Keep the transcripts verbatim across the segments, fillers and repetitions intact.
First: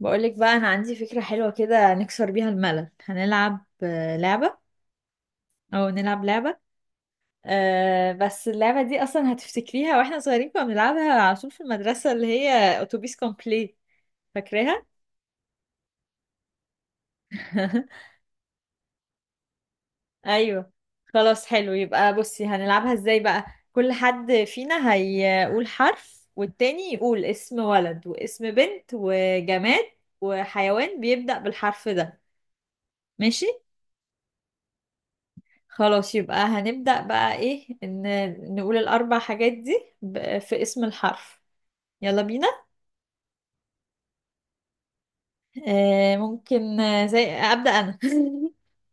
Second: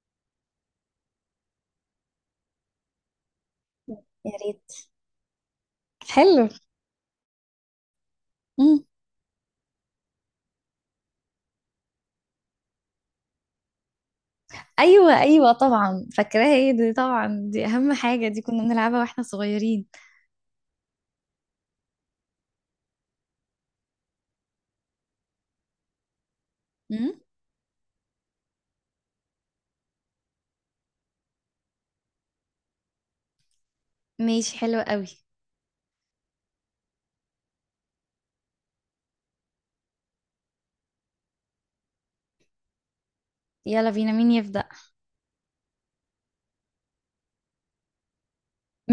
بقولك بقى أنا عندي فكرة حلوة كده، نكسر بيها الملل. هنلعب آه، يا لعبة ريت. أو نلعب حلو. لعبة. أه بس اللعبة مم. دي أصلا هتفتكريها. وإحنا صغيرين كنا بنلعبها على طول في المدرسة، اللي هي أتوبيس كومبلي. فاكراها؟ ايوه، ايوه، طبعا فاكراها، ايه دي، طبعا دي اهم حاجه، دي كنا بنلعبها واحنا صغيرين. أيوه. خلاص، حلو. يبقى بصي هنلعبها إزاي بقى. كل حد فينا هيقول حرف، والتاني مم. يقول اسم ولد واسم بنت وجماد وحيوان بيبدأ بالحرف ده. ماشي؟ ماشي، حلو قوي. خلاص يبقى هنبدأ بقى، ايه، ان نقول الاربع حاجات دي ب- في اسم الحرف. يلا بينا. يلا بينا، مين يبدأ؟ آه ممكن، آه، زي أبدأ انا.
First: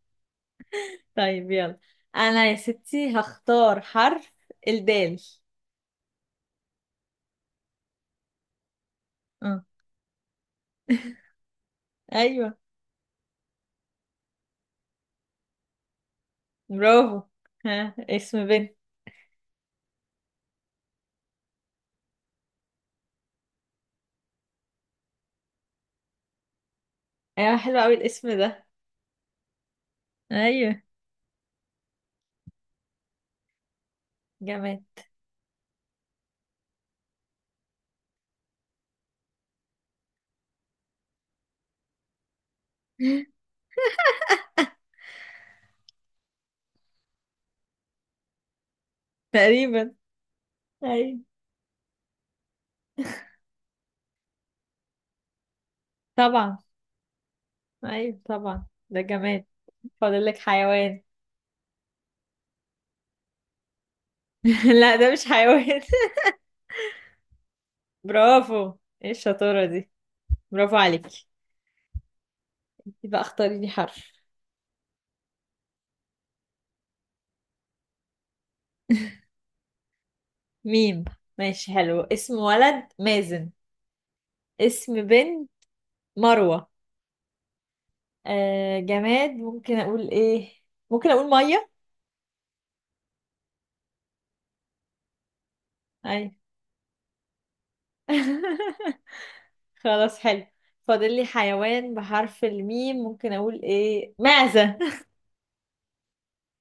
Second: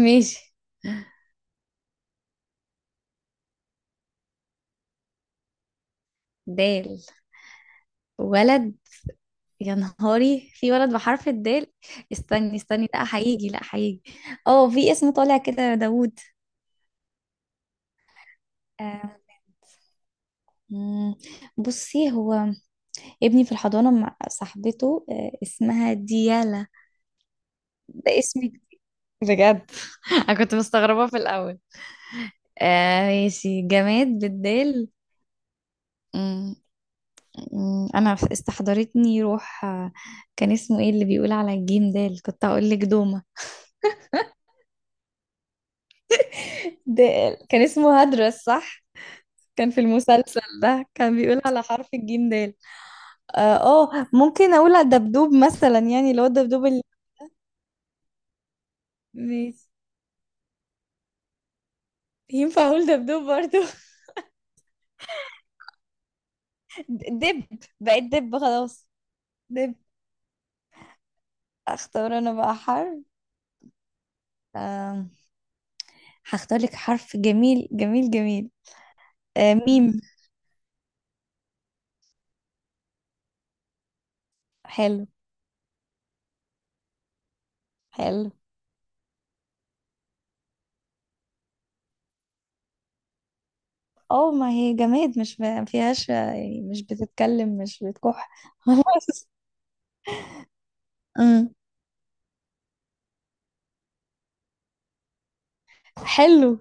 ماشي. طيب يلا. انا يا ستي هختار حرف. الدال. دال. ولد. اه، يا نهاري، في ولد بحرف الدال؟ استني ايوه. استني لا هيجي لا هيجي. اه، في اسم طالع كده، داوود. برافو. ها، اسم بنت. آه، مم. بصي، هو ابني في الحضانة مع صاحبته آه، اسمها ديالا. ايوه، حلو قوي ده الاسم اسمي ده. بجد. انا كنت ايوه، مستغربة في الاول. آه، ماشي، جماد بالدال. جماد. أمم، أمم، انا استحضرتني روح. آه، كان اسمه ايه اللي بيقول على الجيم ده اللي كنت اقول لك؟ دومة. دال، كان اسمه هدرس، صح؟ كان في تقريبا. المسلسل ده كان ايوه بيقول على حرف الجيم دال. اه. آه، ممكن اقول على الدبدوب مثلا، يعني اللي هو طبعا. الدبدوب اللي... ايوه طبعا ده جماد. ماشي. فاضل لك حيوان. ينفع اقول دبدوب برضو؟ لا ده مش حيوان. دب. بقيت دب برافو. خلاص. ايه الشطارة دب. دي. برافو عليك. اختار انا بقى حرف. يبقى اختاري لي حرف. آم، هختار لك حرف جميل جميل جميل. آه، ميم. ميم. ماشي، حلو. اسم ولد مازن. اسم حلو. بنت مروة. حلو. آه جماد ممكن اقول ايه؟ ممكن اقول مية. اه، ما هي جماد، مش ما فيهاش اي. يعني، مش بتتكلم مش بتكح. خلاص. خلاص، حلو. فاضل لي امم حيوان بحرف الميم، ممكن اقول ايه؟ معزة. حلو.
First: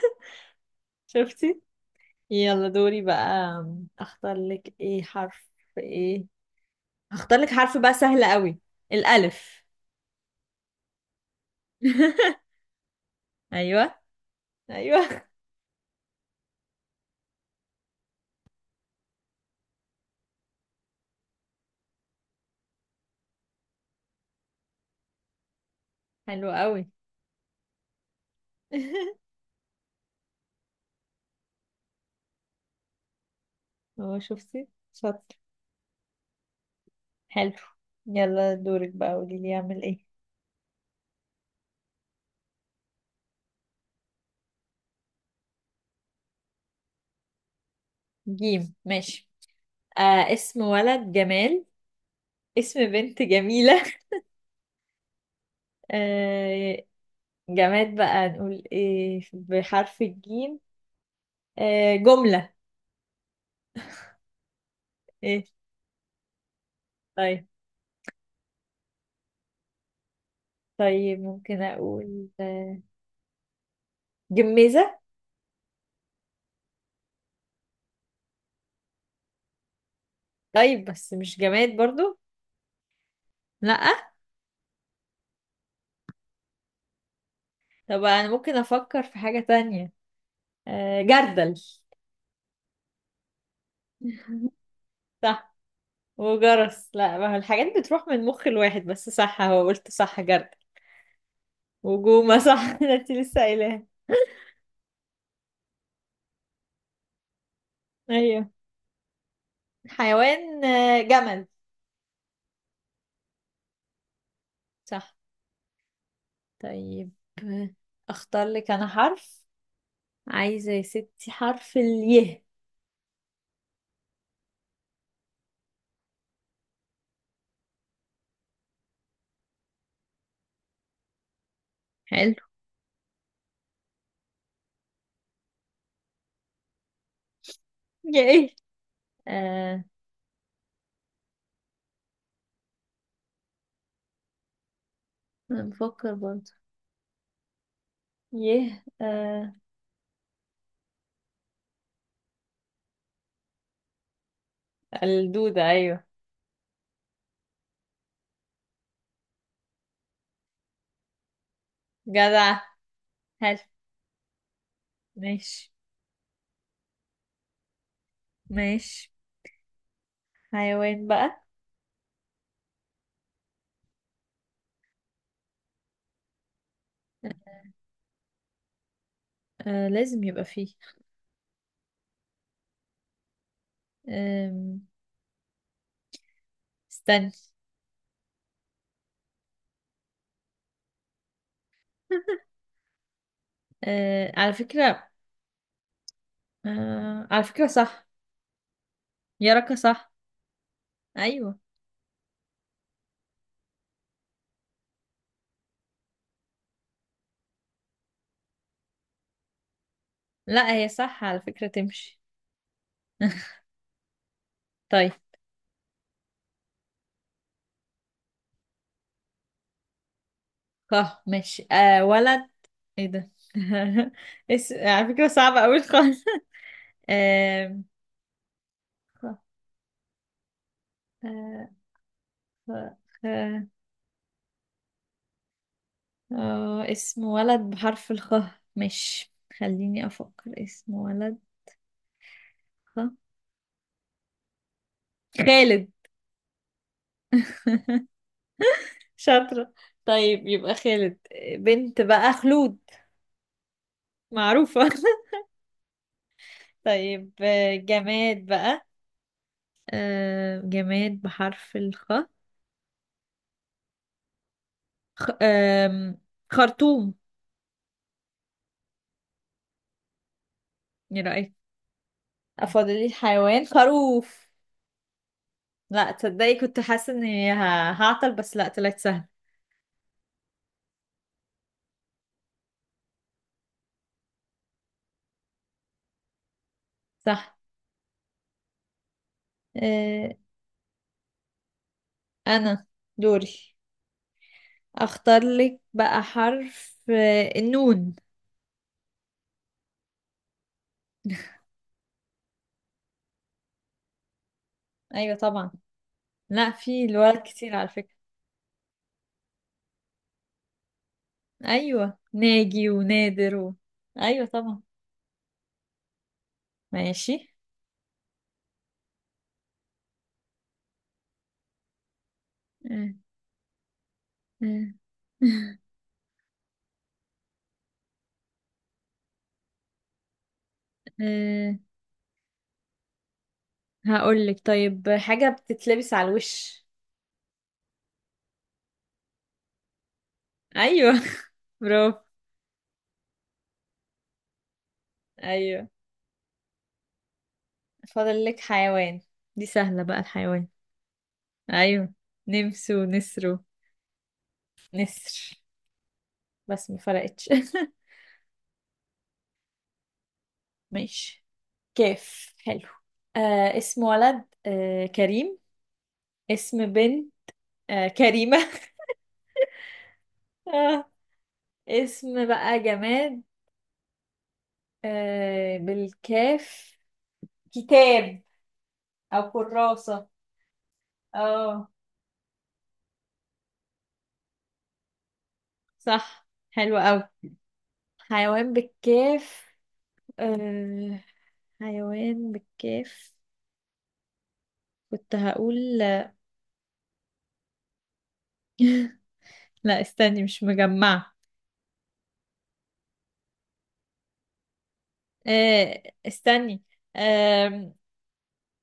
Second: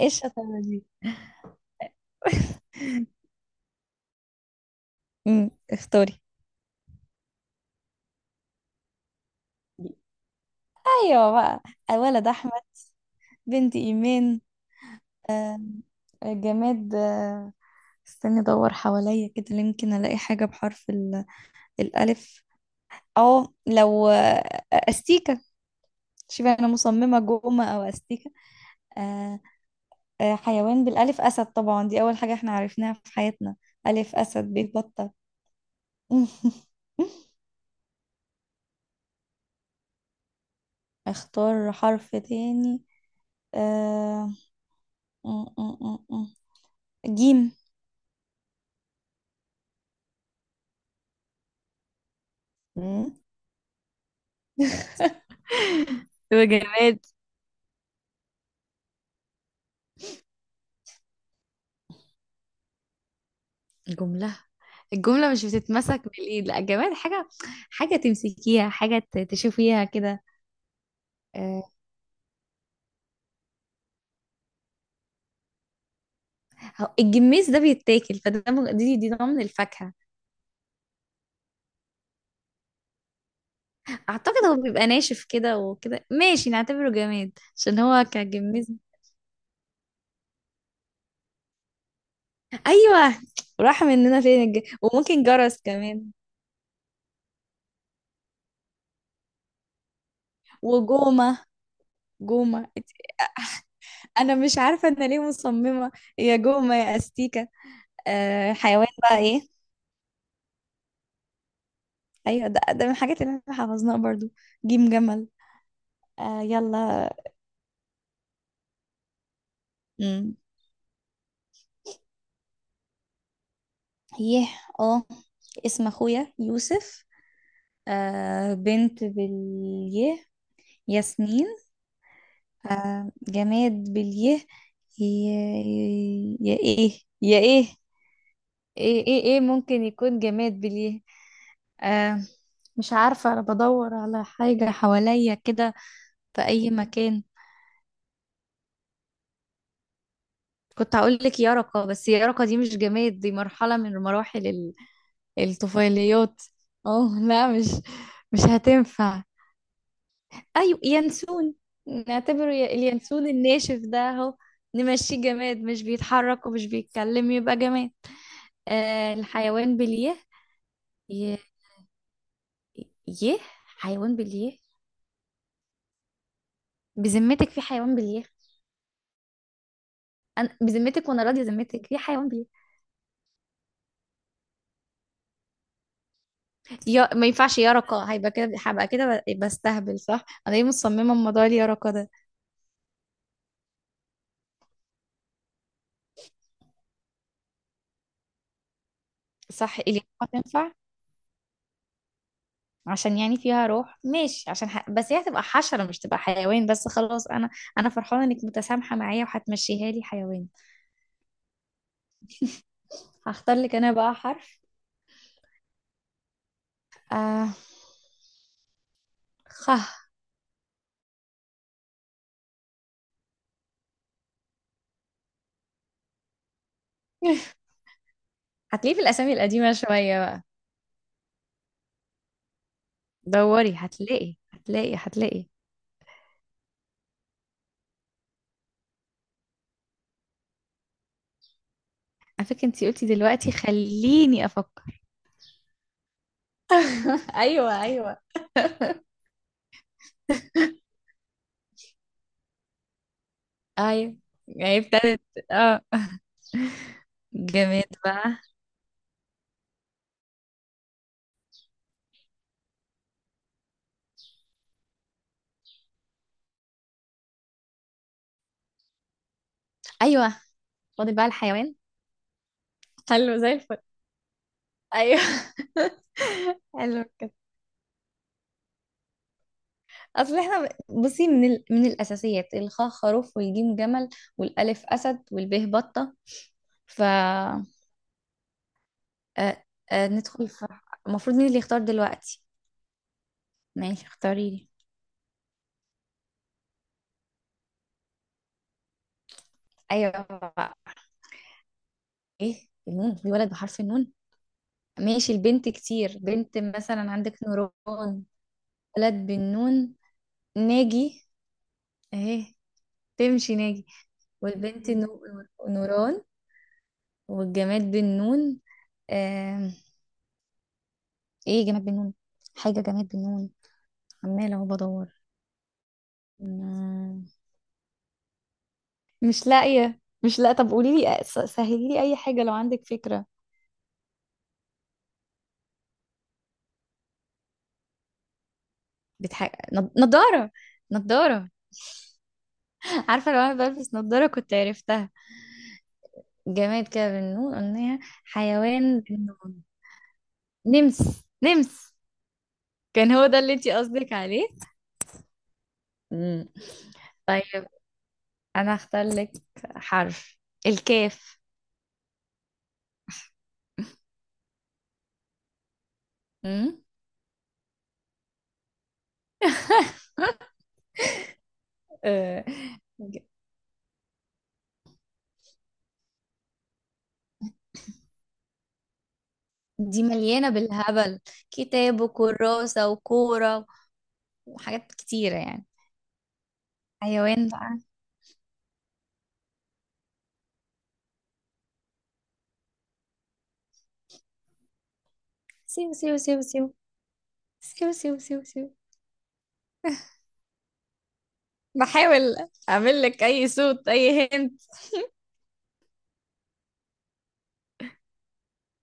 ايه الشطاره دي! شفتي. يلا دوري بقى. اختار لك ايه حرف؟ امم اختاري. ايه، هختار لك حرف بقى سهل قوي. الالف. ايوه بقى. ولد احمد. بنت ايوه ايمان. ايوه. آم، جماد. آه، استني ادور حواليا كده، يمكن الاقي حاجه بحرف ال- الالف. اه لو آه، استيكه. حلو شوفي، انا قوي. مصممه جومه او استيكه. آه، آه، حيوان بالألف، أسد طبعا، دي أول حاجة احنا عرفناها في حياتنا. ألف هو أسد، شفتي. بيت بطة. شاطر. حلو. يلا دورك بقى، قولي لي اعمل ايه. اختار حرف تاني. آه... م- م- م- م. جيم. جيم. ماشي. آه اسم ولد جمال. اسم مم. بنت جميلة. آه وجماد؟ جماد بقى نقول ايه بحرف الجيم؟ آه جملة. جملة. الجملة ايه؟ مش بتتمسك بالإيد، لا، جماد حاجة، طيب، حاجة تمسكيها، حاجة ت- تشوفيها كده. طيب. ممكن آه، اقول آه جميزة. هو الجميز ده بيتاكل، فده م- دي دي نوع من الفاكهة. طيب، بس مش جماد برضو. لا. أعتقد هو بيبقى ناشف كده وكده، ماشي نعتبره جماد عشان طب هو انا ممكن كجميز. افكر في حاجة تانية. آه جردل. ايوه. راح مننا فين الج... وممكن صح. جرس كمان. وجرس. لا، ما هو الحاجات بتروح من مخ الواحد، بس صح، هو قلت صح، جرد. وجومة. وجومة، جومة. صح. ده انت لسه قايلاها. انا مش عارفة انا ليه مصممة. يا جومة يا استيكة. ايوه. آه، حيوان بقى ايه؟ حيوان آه، جمل. ايوه، ده, ده من الحاجات اللي احنا حفظناها برضو. جيم صح. جمل. آه، يلا. طيب اختار لك انا حرف. امم عايزة يا ستي حرف اليه. يه. اه. اسم اخويا يوسف. آه، بنت باليه، ياسمين. حلو. آه، جماد باليه. يا, يا ايه يا ايه؟ يا ايه. ايه ايه ايه، ممكن آه يكون جماد بليه. آه. مش عارفة، انا بدور على حاجة حواليا أنا كده، بفكر في برضه. اي مكان. يه. آه كنت هقول لك يرقة، بس يرقة دي مش جماد، دي مرحلة من مراحل ال- الدودة ايوه. الطفيليات. اه لا، مش... مش هتنفع. ايوه، ينسون. نعتبره جدع. ي- اليانسون حلو. الناشف ده اهو، نمشيه جماد، ماشي. مش بيتحرك ومش بيتكلم يبقى جماد. ماشي. آه، الحيوان بليه؟ حيوان يه. بقى. يه. حيوان بليه؟ بذمتك في حيوان بليه؟ آه لازم يبقى انا فيه. بذمتك، وانا راضيه ذمتك، في حيوان بي... آم، يا ما استني. ينفعش، يا رقا هيبقى كده، هبقى كده ب- بستهبل، صح؟ انا ليه مصممه الموضوع اللي يا رقا ده. آه على فكرة. آه على فكرة صح. يا ركا، صح، اللي صح. تنفع، أيوة. عشان يعني فيها روح، ماشي، عشان ح... بس هي هتبقى حشره مش تبقى حيوان. بس خلاص انا، انا فرحانه انك متسامحه معايا وهتمشيها لي حيوان. لا هي صح على فكرة، تمشي. هختار لك انا بقى حرف. طيب. آه... خ. اه، ماشي. آه ولد. ايه ده. اس... على فكرة صعبة أوي خالص. آه... هتلاقيه في خ... الاسامي القديمه شويه بقى. آه... خ... خ... دوري هتلاقي هتلاقي هتلاقي. آه... اسم ولد بحرف الخ. مش، خليني أفكر اسم ولد. على فكره انتي خ... قلتي دلوقتي خليني افكر. خالد. ايوه ايوه شاطرة. طيب يبقى خالد. بنت بقى خلود. ايوه. يعني معروفة. ابتدت. اه. طيب، آه، جماد بقى. جماد بقى. آه، جماد بحرف الخ. خ... آم، خرطوم. ايوه. فاضل ايه بقى رأيك. الحيوان. افضل لي حلو، زي الحيوان الفل. خروف. ايوه. لا تصدقي كنت حلو حاسة كده. اني ه- هعطل، بس لا طلعت سهل. اصل احنا بصي من ال... من الاساسيات، الخاء خروف والجيم جمل والالف اسد والباء بطه. ف صح. آه، آه، آه، ندخل في... المفروض مين اللي يختار دلوقتي؟ انا دوري. ماشي، اختاري لي. اختار لك بقى حرف، آه، النون. ايوه بقى. ايه النون، في ولد بحرف النون؟ ماشي، ايوه البنت طبعا. كتير، بنت لا في مثلا الولد عندك كتير على فكرة. نوران. ولد بالنون، ناجي. ايوه، اهي، ناجي، ونادر، تمشي و... ناجي. ايوه طبعا. والبنت نو- نوران. ماشي. والجماد بالنون. آم، ايه جماد بالنون؟ حاجة جماد آه، بالنون. عمالة اهو آه. بدور. مم، مش لاقية مش لاقية. طب قولي لي، آه، سهلي لي اي حاجة لو عندك فكرة. هقولك طيب حاجة بتتلبس على الوش. بتح... نض- نضارة. ايوه. نضارة. برافو. عارفة، لو انا بلبس نضارة كنت عرفتها. ايوه. جماد كده بالنون قلناها. فاضل لك حيوان حيوان. بالنون. دي سهلة بقى الحيوان. نمس نمس. ايوه، نمس كان هو ده ونسرو اللي انتي قصدك عليه؟ نسر، مم. بس ما فرقتش. طيب، انا هختار لك حرف الكاف. ماشي. كيف، حلو. آه اسم ولد، آه كريم. امم اسم بنت، آه كريمة. آه آه، اسم بقى جماد. آه بالكاف. كتاب او دي كراسة. مليانة بالهبل، اه كتاب وكراسة وكورة وحاجات كتيرة يعني. صح، حلو قوي. حيوان بقى. حيوان بالكاف. أه... حيوان بالكاف. كنت هقول. سيو سيو سيو سيو سيو سيو سيو سيو. لا استني مش مجمعة. بحاول اعمل لك اي صوت، اي هنت. أه... استني. أه...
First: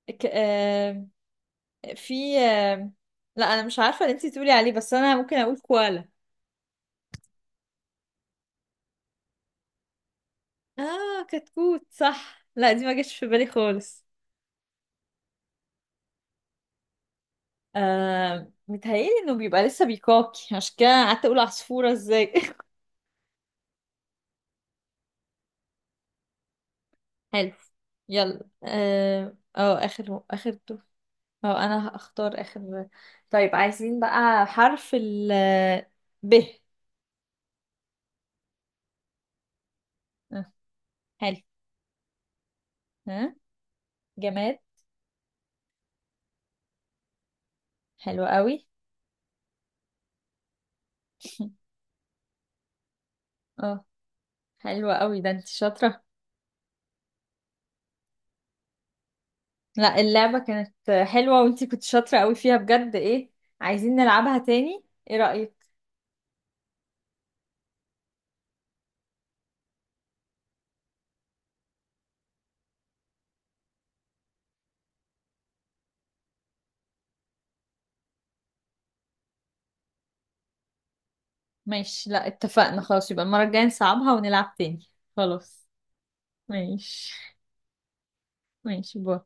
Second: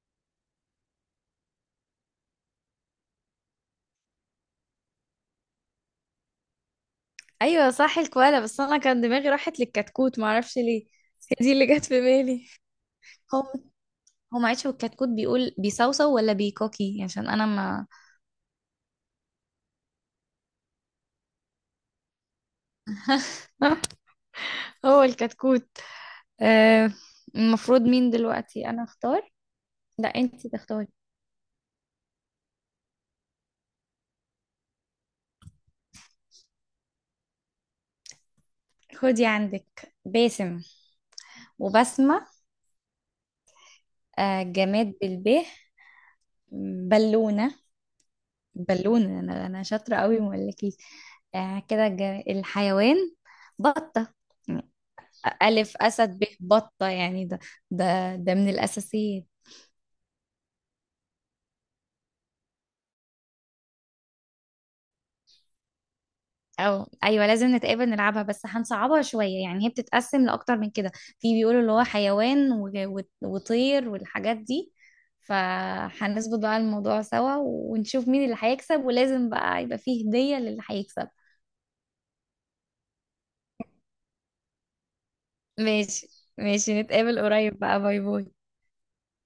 ك... أه... في أه... لا انا مش عارفة اللي انتي تقولي عليه، بس انا ممكن اقول كوالا. ايوه صح، الكوالا، بس انا كان دماغي راحت للكتكوت معرفش ليه. اه هي دي اللي جت كتكوت في صح. بالي. لا دي ما جاتش في هو بالي خالص. هو معلش، هو الكتكوت بيقول بيصوصو ولا بيكوكي عشان انا ما... آه متهيألي انه بيبقى لسه بيكاكي، عشان كده قعدت اقول عصفورة ازاي. هو الكتكوت. آه، حلو. المفروض مين يلا. دلوقتي انا اختار؟ اه أو لا، اخر انتي اخر دور. تختاري. أو انا هختار اخر. طيب عايزين بقى حرف ال ب. خدي عندك آه، باسم حلو. وبسمة. ها. آه، جماد. جماد بالب، بالونة. حلو قوي. بالونة، انا انا شاطرة قوي ما اقولكيش. آه، كده جا- الحيوان، اه، بطة. حلوة قوي، ده انت ألف شاطرة. أسد، ب بطة، يعني ده ده ده من الأساسيات. لا اللعبة كانت حلوة، وانت كنت شاطرة قوي فيها بجد. ايه، عايزين نلعبها تاني. ايه رأيك. او ايوه، لازم نتقابل نلعبها، بس هنصعبها شويه، يعني هي بتتقسم لاكتر من كده، في بيقولوا اللي هو حيوان و- و- وطير والحاجات دي. فهنظبط بقى الموضوع سوا، ونشوف مين اللي هيكسب، ولازم بقى يبقى فيه هديه للي هيكسب. ماشي. لا اتفقنا خلاص، يبقى المرة الجاية نصعبها ونلعب تاني. خلاص. ماشي. ماشي، ماشي. نتقابل قريب بقى، باي باي. ماشي، باي.